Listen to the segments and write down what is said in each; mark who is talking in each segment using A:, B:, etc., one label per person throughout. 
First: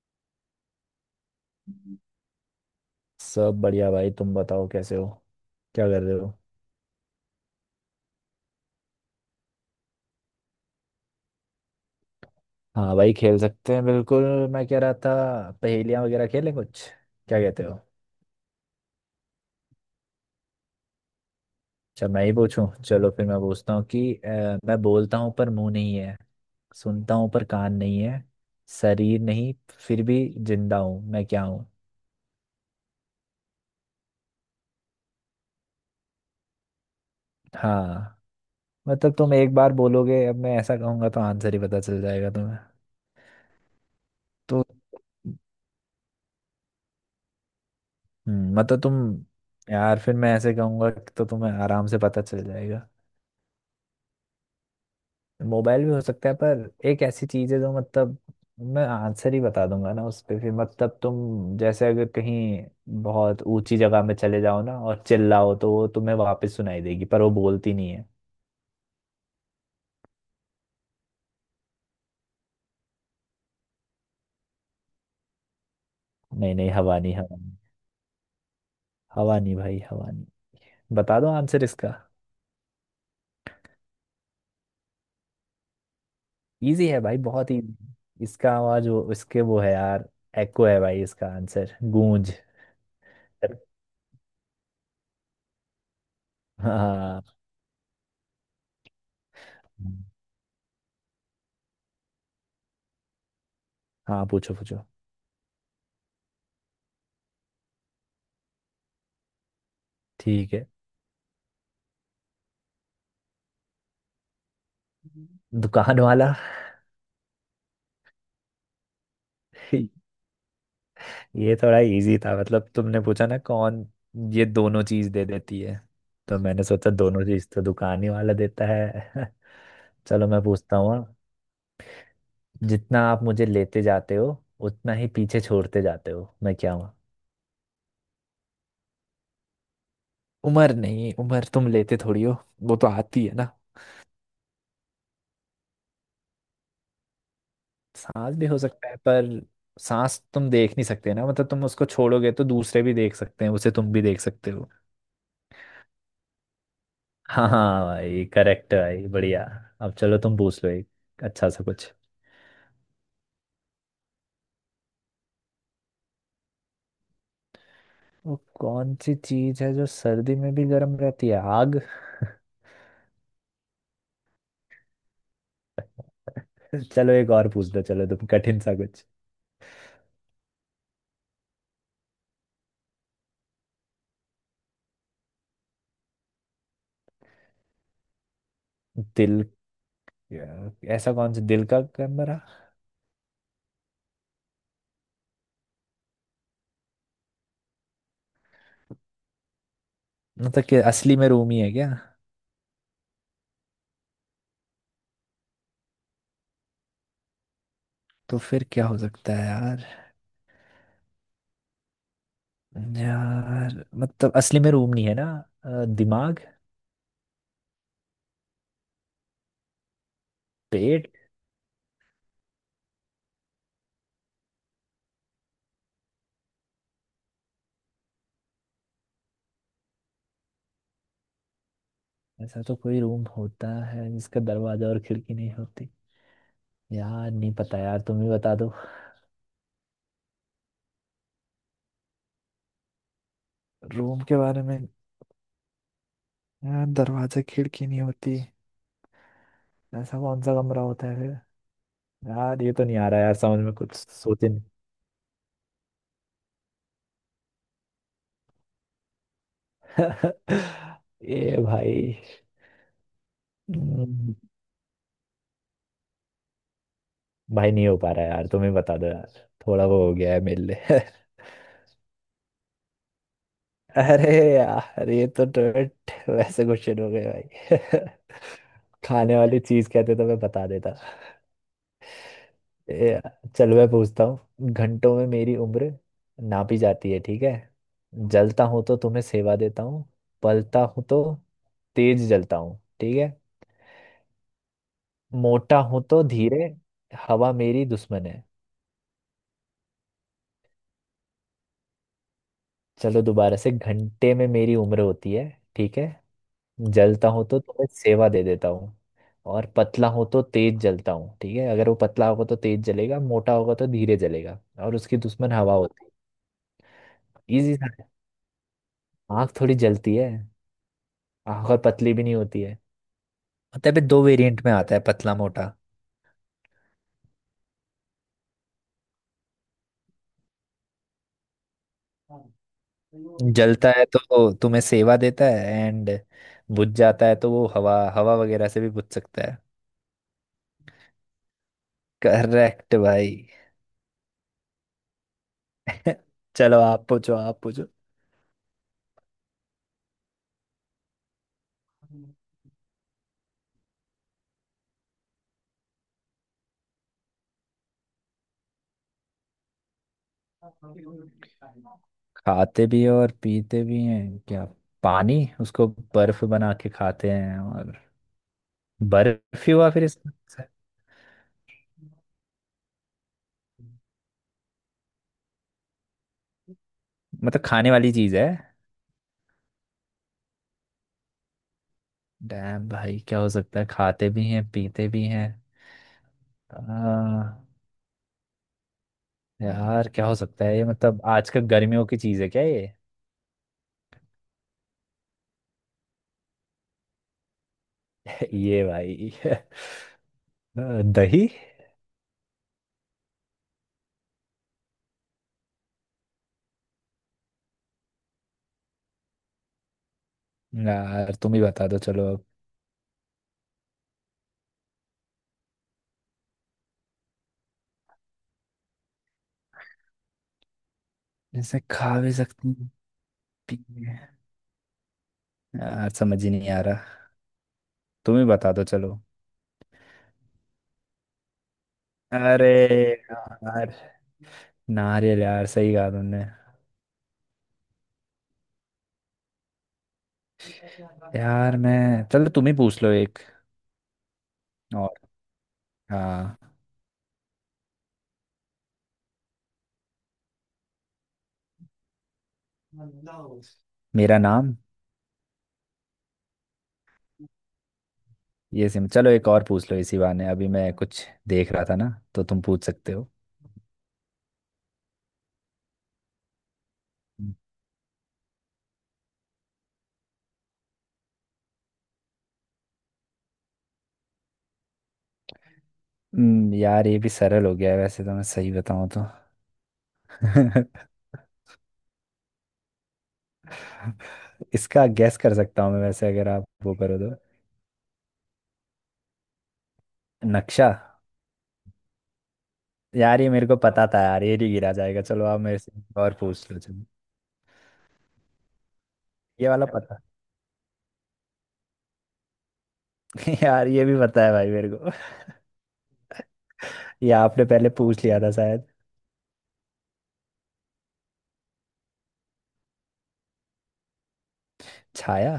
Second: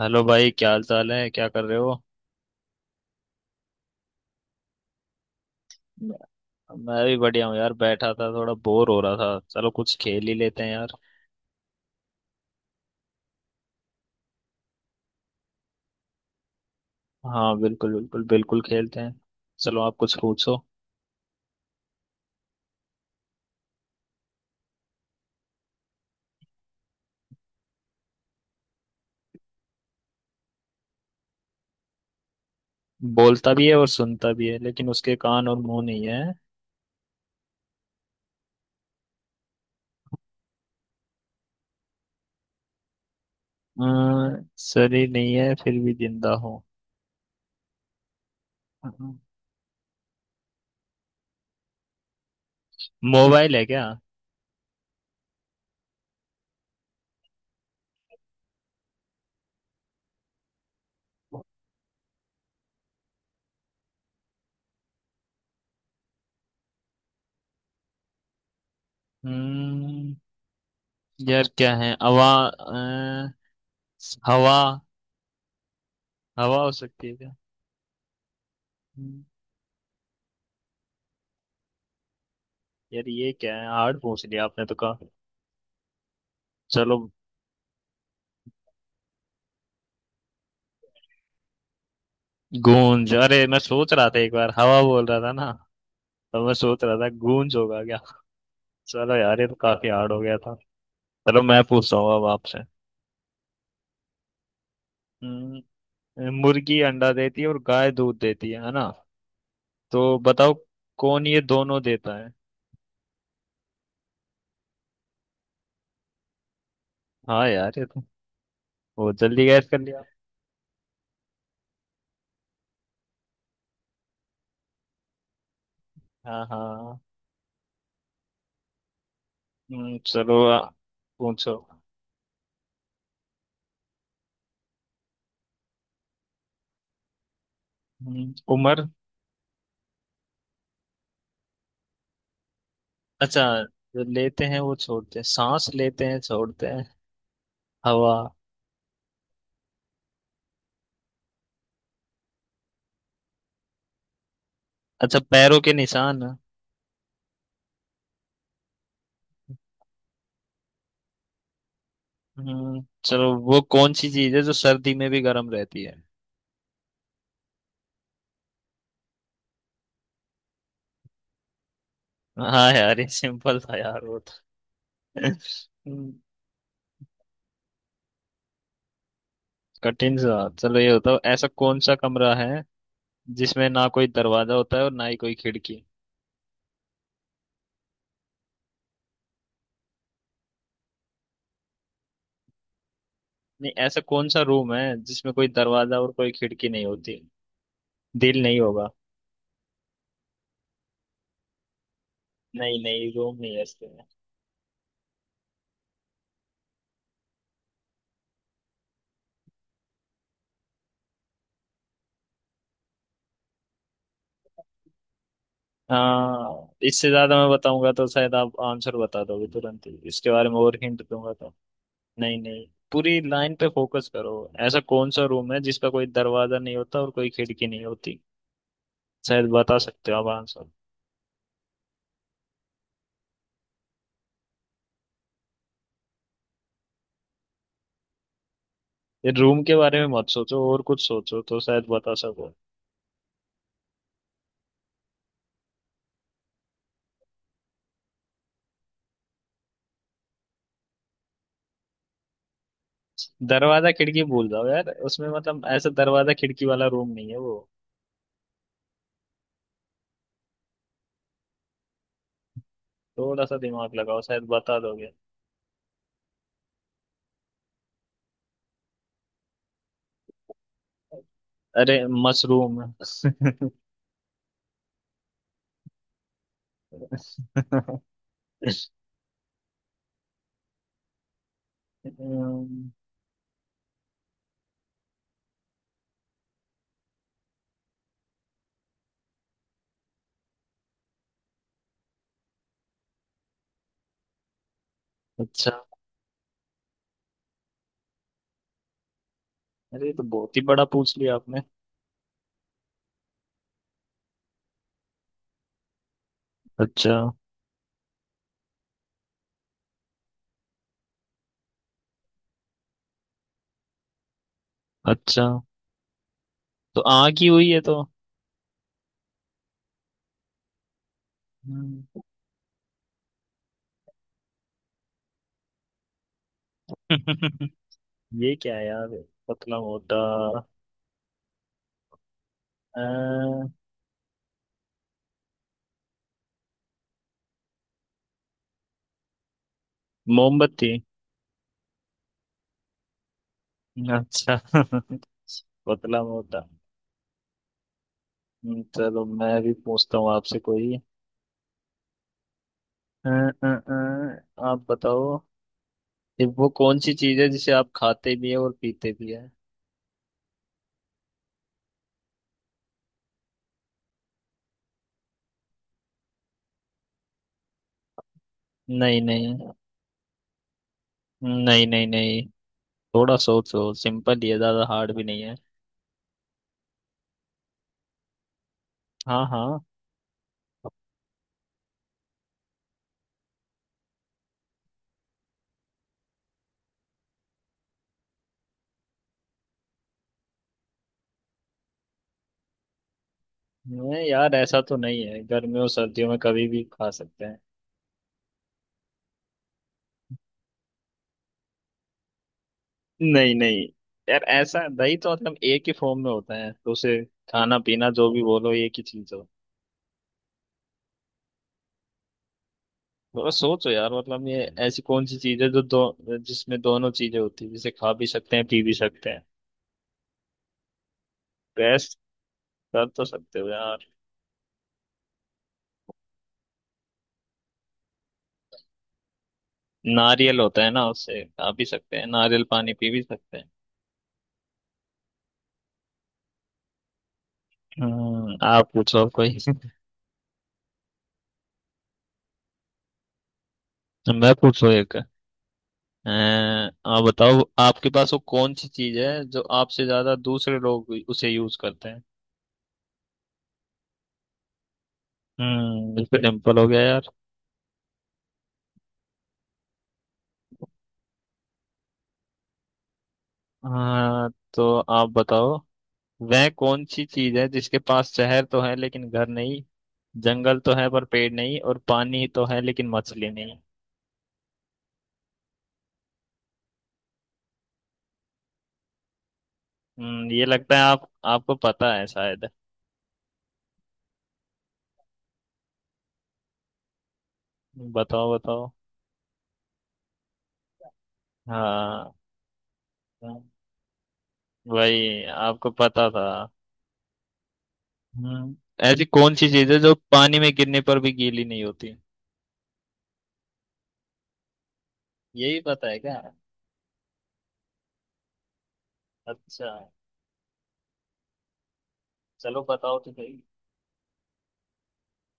A: Hello भाई, क्या हाल चाल है? क्या कर रहे हो?
B: सब बढ़िया भाई। तुम बताओ कैसे हो? क्या कर रहे हो?
A: मैं मैं भी बढ़िया हूँ यार। बैठा था, थोड़ा बोर हो रहा था। चलो कुछ खेल ही लेते हैं यार।
B: हाँ भाई, खेल सकते हैं बिल्कुल। मैं कह रहा था पहेलियाँ वगैरह खेलें कुछ, क्या
A: हाँ
B: कहते हो?
A: बिल्कुल बिल्कुल बिल्कुल, खेलते हैं। चलो, आप कुछ पूछो।
B: अच्छा, मैं ही पूछूं, चलो फिर मैं पूछता हूँ कि मैं बोलता हूँ पर मुंह नहीं है, सुनता हूँ पर कान नहीं है, शरीर नहीं, फिर भी जिंदा हूँ। मैं क्या हूँ?
A: बोलता भी है और सुनता भी है, लेकिन उसके कान और मुंह नहीं है।
B: हाँ, मतलब तुम एक बार बोलोगे, अब मैं ऐसा कहूंगा तो आंसर ही पता चल जाएगा तुम्हें। तो
A: शरीर नहीं है फिर भी जिंदा हो?
B: मतलब तुम, यार फिर मैं ऐसे कहूंगा तो तुम्हें आराम से पता चल जाएगा।
A: मोबाइल है क्या?
B: मोबाइल भी हो सकता है, पर एक ऐसी चीज है जो मतलब मैं आंसर ही बता दूंगा ना उस पे, फिर मतलब तुम जैसे अगर कहीं बहुत ऊंची जगह में चले जाओ ना और चिल्लाओ तो वो तुम्हें वापस सुनाई देगी, पर वो बोलती नहीं है।
A: हम्म यार, क्या है? हवा अ, हवा
B: नहीं
A: हवा हो
B: नहीं, हवा
A: सकती है
B: नहीं,
A: क्या?
B: हवा नहीं,
A: हम्म,
B: हवा नहीं भाई, हवा नहीं। बता दो आंसर इसका।
A: यार, ये क्या है? हार्ड पूछ लिया आपने, तो कहा।
B: इजी
A: चलो।
B: है भाई, बहुत इजी, इसका आवाज वो इसके वो है यार। एको है भाई, इसका आंसर गूंज।
A: गूंज? अरे, मैं सोच रहा था एक बार हवा बोल रहा था ना, तो मैं सोच रहा था
B: हाँ
A: गूंज होगा क्या। चलो यार, ये तो काफी हार्ड हो गया था। चलो मैं पूछता हूँ अब आपसे।
B: हाँ, पूछो पूछो।
A: हम्म, मुर्गी अंडा देती है और गाय दूध देती है ना? तो
B: ठीक
A: बताओ,
B: है।
A: कौन ये दोनों देता है?
B: दुकान वाला।
A: हाँ यार, ये तो बहुत जल्दी गैस कर लिया।
B: ये थोड़ा इजी था, मतलब तुमने पूछा ना कौन ये दोनों चीज दे देती है, तो
A: हाँ
B: मैंने सोचा
A: हाँ।
B: दोनों चीज तो दुकान ही वाला देता है।
A: हम्म,
B: चलो मैं
A: चलो आ,
B: पूछता हूँ अब।
A: पूछो।
B: जितना आप मुझे लेते जाते हो उतना ही पीछे छोड़ते जाते हो, मैं क्या हूँ?
A: उम्र।
B: उम्र नहीं, उम्र तुम लेते थोड़ी हो, वो तो आती है
A: अच्छा।
B: ना।
A: जो लेते हैं वो छोड़ते हैं, सांस लेते हैं छोड़ते हैं। हवा।
B: सांस भी हो सकता है, पर सांस तुम देख नहीं सकते ना, मतलब तुम उसको छोड़ोगे तो दूसरे भी देख सकते हैं उसे, तुम भी देख सकते हो।
A: अच्छा, पैरों के निशान।
B: हाँ हाँ भाई, करेक्ट भाई, बढ़िया। अब चलो तुम पूछ लो एक, अच्छा सा कुछ।
A: चलो, वो कौन सी चीज है जो सर्दी में भी गर्म रहती है?
B: वो कौन सी चीज है जो सर्दी में भी गर्म रहती है? आग।
A: हाँ यार, ये सिंपल था यार वो तो। हम्म,
B: चलो एक और पूछ दो, चलो तुम कठिन सा कुछ।
A: कठिन सा चलो, ये बताओ, ऐसा कौन सा कमरा है जिसमें ना कोई दरवाजा होता है और ना ही कोई खिड़की?
B: दिल। ऐसा कौन सा दिल का कमरा?
A: नहीं, ऐसा कौन सा रूम है जिसमें कोई दरवाजा और कोई खिड़की नहीं होती? दिल नहीं होगा।
B: मतलब कि असली में रूम ही है क्या?
A: नहीं नहीं, रूम नहीं है इसके में।
B: तो फिर क्या हो सकता है यार? यार मतलब असली में रूम नहीं है ना। दिमाग।
A: हाँ, इससे ज्यादा मैं बताऊंगा तो शायद आप आंसर बता दोगे तुरंत ही। इसके बारे में और हिंट
B: पेट।
A: दूंगा। नहीं नहीं, पूरी लाइन पे फोकस करो। ऐसा कौन सा रूम है जिसका कोई दरवाजा नहीं होता और कोई खिड़की नहीं होती? शायद बता सकते हो आप आंसर।
B: ऐसा तो कोई रूम होता है जिसका दरवाजा और खिड़की नहीं होती? यार नहीं पता, यार तुम ही बता दो।
A: ये रूम के बारे में मत सोचो और कुछ सोचो तो शायद बता सको।
B: रूम के बारे में, यार दरवाजा खिड़की नहीं होती, ऐसा कौन सा कमरा होता है फिर? यार ये तो नहीं आ रहा यार, समझ में
A: दरवाजा
B: कुछ
A: खिड़की भूल
B: सोचे
A: जाओ यार, उसमें मतलब ऐसा दरवाजा खिड़की वाला रूम नहीं है वो।
B: नहीं। ये भाई।
A: थोड़ा सा दिमाग लगाओ,
B: हम्म,
A: शायद बता दोगे।
B: भाई नहीं हो पा रहा यार, तुम ही बता दो यार, थोड़ा वो हो गया है मेरे लिए।
A: अरे, मशरूम।
B: अरे यार, ये तो टोट वैसे क्वेश्चन हो गए भाई। खाने वाली चीज कहते तो मैं बता देता।
A: अम्म,
B: ए यार, चल मैं पूछता हूँ। घंटों में मेरी उम्र नापी जाती है, ठीक है। जलता हूँ तो तुम्हें सेवा देता हूँ, पलता हूँ तो तेज जलता हूँ, ठीक है। मोटा
A: अच्छा।
B: हूं तो धीरे, हवा मेरी दुश्मन है।
A: अरे, ये तो बहुत ही बड़ा पूछ लिया आपने।
B: चलो दोबारा से, घंटे में मेरी उम्र होती है, ठीक है।
A: अच्छा।
B: जलता हूं तो तुम्हें सेवा दे देता हूँ, और पतला हूं तो तेज जलता हूँ, ठीक है, अगर वो पतला होगा तो तेज जलेगा, मोटा होगा तो धीरे जलेगा, और उसकी
A: अच्छा,
B: दुश्मन हवा होती
A: तो आँख ही
B: है।
A: हुई
B: इजी
A: है
B: था।
A: तो।
B: आँख थोड़ी जलती है, आँख और
A: हम्म।
B: पतली भी नहीं होती है। मतलब ये दो वेरिएंट में आता है, पतला मोटा।
A: ये क्या है यार? पतला मोटा। अ,
B: जलता है तो तुम्हें सेवा देता है एंड बुझ जाता है, तो वो हवा हवा वगैरह से भी बुझ सकता है।
A: मोमबत्ती।
B: करेक्ट भाई।
A: अच्छा। पतला मोटा।
B: चलो आप पूछो, आप पूछो।
A: चलो, मैं भी पूछता हूँ आपसे कोई। आप बताओ, ये वो कौन सी चीज है जिसे आप खाते भी है और पीते भी है?
B: खाते भी हैं और पीते भी हैं क्या? पानी, उसको बर्फ बना के खाते हैं और,
A: नहीं
B: बर्फ
A: नहीं।
B: ही हुआ फिर इसका।
A: नहीं नहीं नहीं, थोड़ा सोचो, सिंपल ही है, ज्यादा हार्ड भी नहीं है।
B: मतलब खाने वाली चीज है।
A: हाँ हाँ।
B: डैम भाई, क्या हो सकता है खाते भी हैं पीते भी हैं? आ, यार क्या हो सकता है ये, मतलब आजकल गर्मियों की चीज है क्या ये?
A: नहीं यार, ऐसा तो नहीं है, गर्मियों सर्दियों में कभी भी खा सकते हैं।
B: ये भाई। दही।
A: नहीं नहीं। यार ऐसा दही तो मतलब एक ही फॉर्म में होता है, तो उसे खाना पीना जो भी बोलो, एक ही चीज हो।
B: यार तुम ही बता दो चलो।
A: थोड़ा सोचो यार, मतलब ये ऐसी कौन सी चीज है जो दो, जिसमें दोनों चीजें होती है, जिसे खा भी सकते हैं पी भी सकते हैं?
B: जैसे
A: बेस्ट
B: खा भी सकती हैं,
A: कर तो सकते हो
B: पी भी
A: यार।
B: हैं। यार समझ ही नहीं आ रहा, तुम ही बता दो चलो।
A: नारियल होता है ना, उससे खा भी सकते हैं, नारियल
B: अरे
A: पानी पी भी सकते हैं।
B: यार, नारियल यार, सही कहा तुमने।
A: आप पूछो आप कोई।
B: यार मैं, चलो तुम ही पूछ लो एक
A: मैं पूछो
B: और।
A: एक।
B: हाँ।
A: आप बताओ, आपके पास वो कौन सी चीज है जो आपसे ज्यादा दूसरे लोग उसे यूज करते हैं?
B: मेरा नाम।
A: इस पे टेम्पल हो गया यार।
B: ये सिम, चलो एक और पूछ लो इसी बहाने, अभी मैं कुछ देख रहा था ना तो तुम पूछ सकते हो।
A: हाँ तो आप बताओ, वह कौन सी चीज है जिसके पास शहर तो है लेकिन घर नहीं, जंगल तो है पर पेड़ नहीं, और पानी तो है लेकिन मछली नहीं?
B: यार ये भी सरल हो गया है वैसे तो, मैं सही बताऊं तो।
A: ये लगता है आप, आपको पता है शायद।
B: इसका गैस कर सकता हूँ मैं, वैसे अगर आप वो करो तो।
A: बताओ बताओ।
B: नक्शा।
A: हाँ,
B: यार ये मेरे को पता था यार, ये नहीं गिरा जाएगा,
A: वही
B: चलो आप मेरे
A: आपको
B: से
A: पता
B: और
A: था।
B: पूछ लो चलो।
A: हम्म ऐसी कौन सी
B: ये वाला
A: चीज है जो
B: पता।
A: पानी में गिरने पर भी गीली नहीं होती?
B: यार ये भी पता है भाई मेरे को,
A: यही पता है क्या?
B: ये आपने पहले पूछ लिया था शायद।
A: अच्छा। चलो बताओ तो सही।
B: छाया।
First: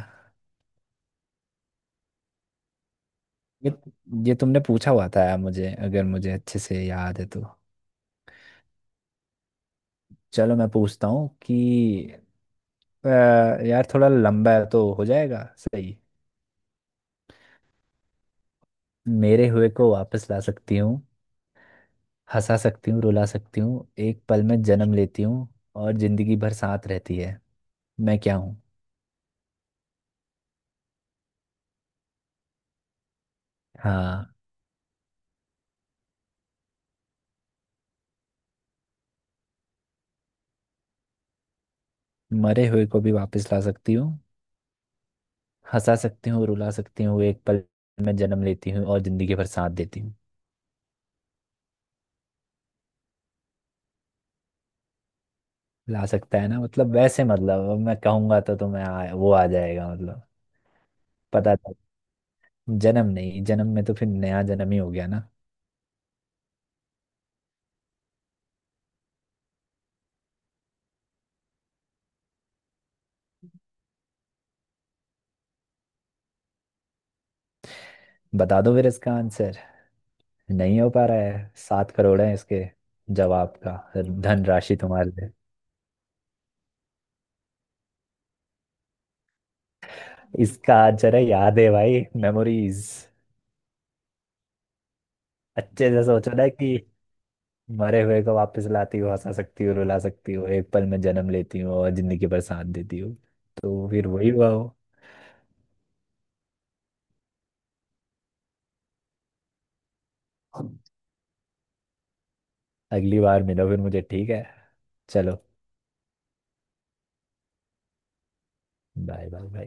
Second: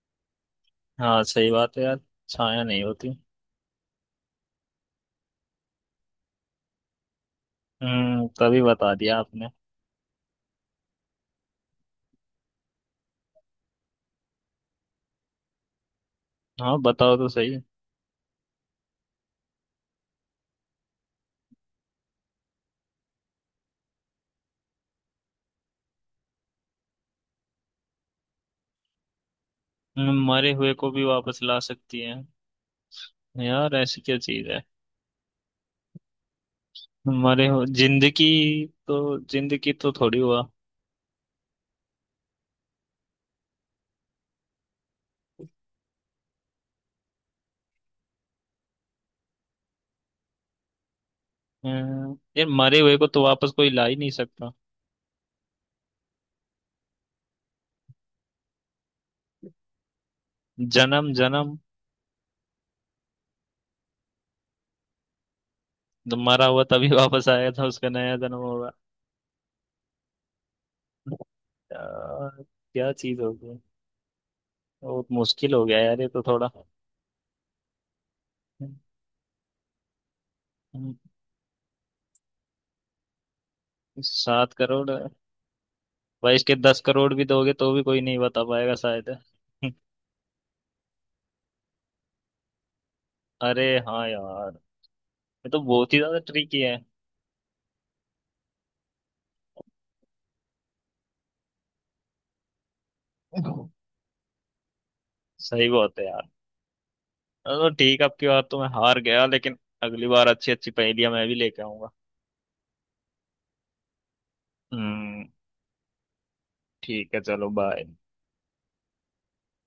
A: हाँ, सही बात है यार। छाया नहीं होती।
B: ये ये तुमने पूछा हुआ था यार मुझे, अगर मुझे अच्छे से याद है तो।
A: तभी बता दिया आपने।
B: चलो मैं पूछता हूँ कि अ, यार थोड़ा लंबा है तो हो जाएगा सही।
A: हाँ, बताओ तो सही।
B: मेरे हुए को वापस ला सकती हूँ, हंसा सकती हूँ, रुला सकती हूँ, एक पल में जन्म लेती हूँ, और जिंदगी भर साथ रहती है, मैं क्या हूँ?
A: मरे हुए को भी वापस ला सकती है? यार, ऐसी क्या
B: हाँ,
A: चीज है? मरे हुए, जिंदगी? तो जिंदगी तो थोड़ी हुआ।
B: मरे हुए को भी वापस ला सकती हूँ, हंसा सकती हूँ, रुला सकती हूँ, एक पल में जन्म लेती हूँ और जिंदगी भर साथ देती हूँ।
A: यार, मरे हुए को तो वापस कोई ला ही नहीं सकता।
B: ला सकता है ना, मतलब वैसे मतलब अब मैं कहूंगा तो तुम्हें वो आ जाएगा मतलब,
A: जन्म जन्म?
B: पता था। जन्म नहीं, जन्म में तो फिर नया जन्म ही हो गया ना।
A: तो मरा हुआ तभी वापस आया था, उसका नया जन्म होगा। यार, क्या चीज होगी? बहुत मुश्किल हो गया यार, ये तो थोड़ा।
B: बता दो फिर इसका आंसर, नहीं हो
A: अम,
B: पा रहा है, 7 करोड़ है इसके जवाब का धन
A: सात
B: राशि
A: करोड़ भाई?
B: तुम्हारे लिए।
A: इसके 10 करोड़ भी दोगे तो भी कोई नहीं बता पाएगा शायद।
B: इसका आज जरा याद है भाई, मेमोरीज।
A: अरे हाँ यार, ये तो
B: अच्छे
A: बहुत ही
B: से
A: ज्यादा
B: सोचो ना
A: ट्रिकी
B: कि
A: है।
B: मरे हुए को वापस लाती हो, हंसा सकती हो, रुला सकती हो, एक पल में जन्म लेती हो और जिंदगी भर साथ देती हो, तो फिर वही हुआ हो।
A: सही बात है यार। तो ठीक है, अब की बार तो मैं हार गया, लेकिन अगली बार अच्छी अच्छी पहेलियां मैं भी लेके आऊंगा।
B: अगली बार मिलो फिर मुझे, ठीक है।
A: हम्म
B: चलो,
A: ठीक है, चलो बाय।
B: Bye bye bye.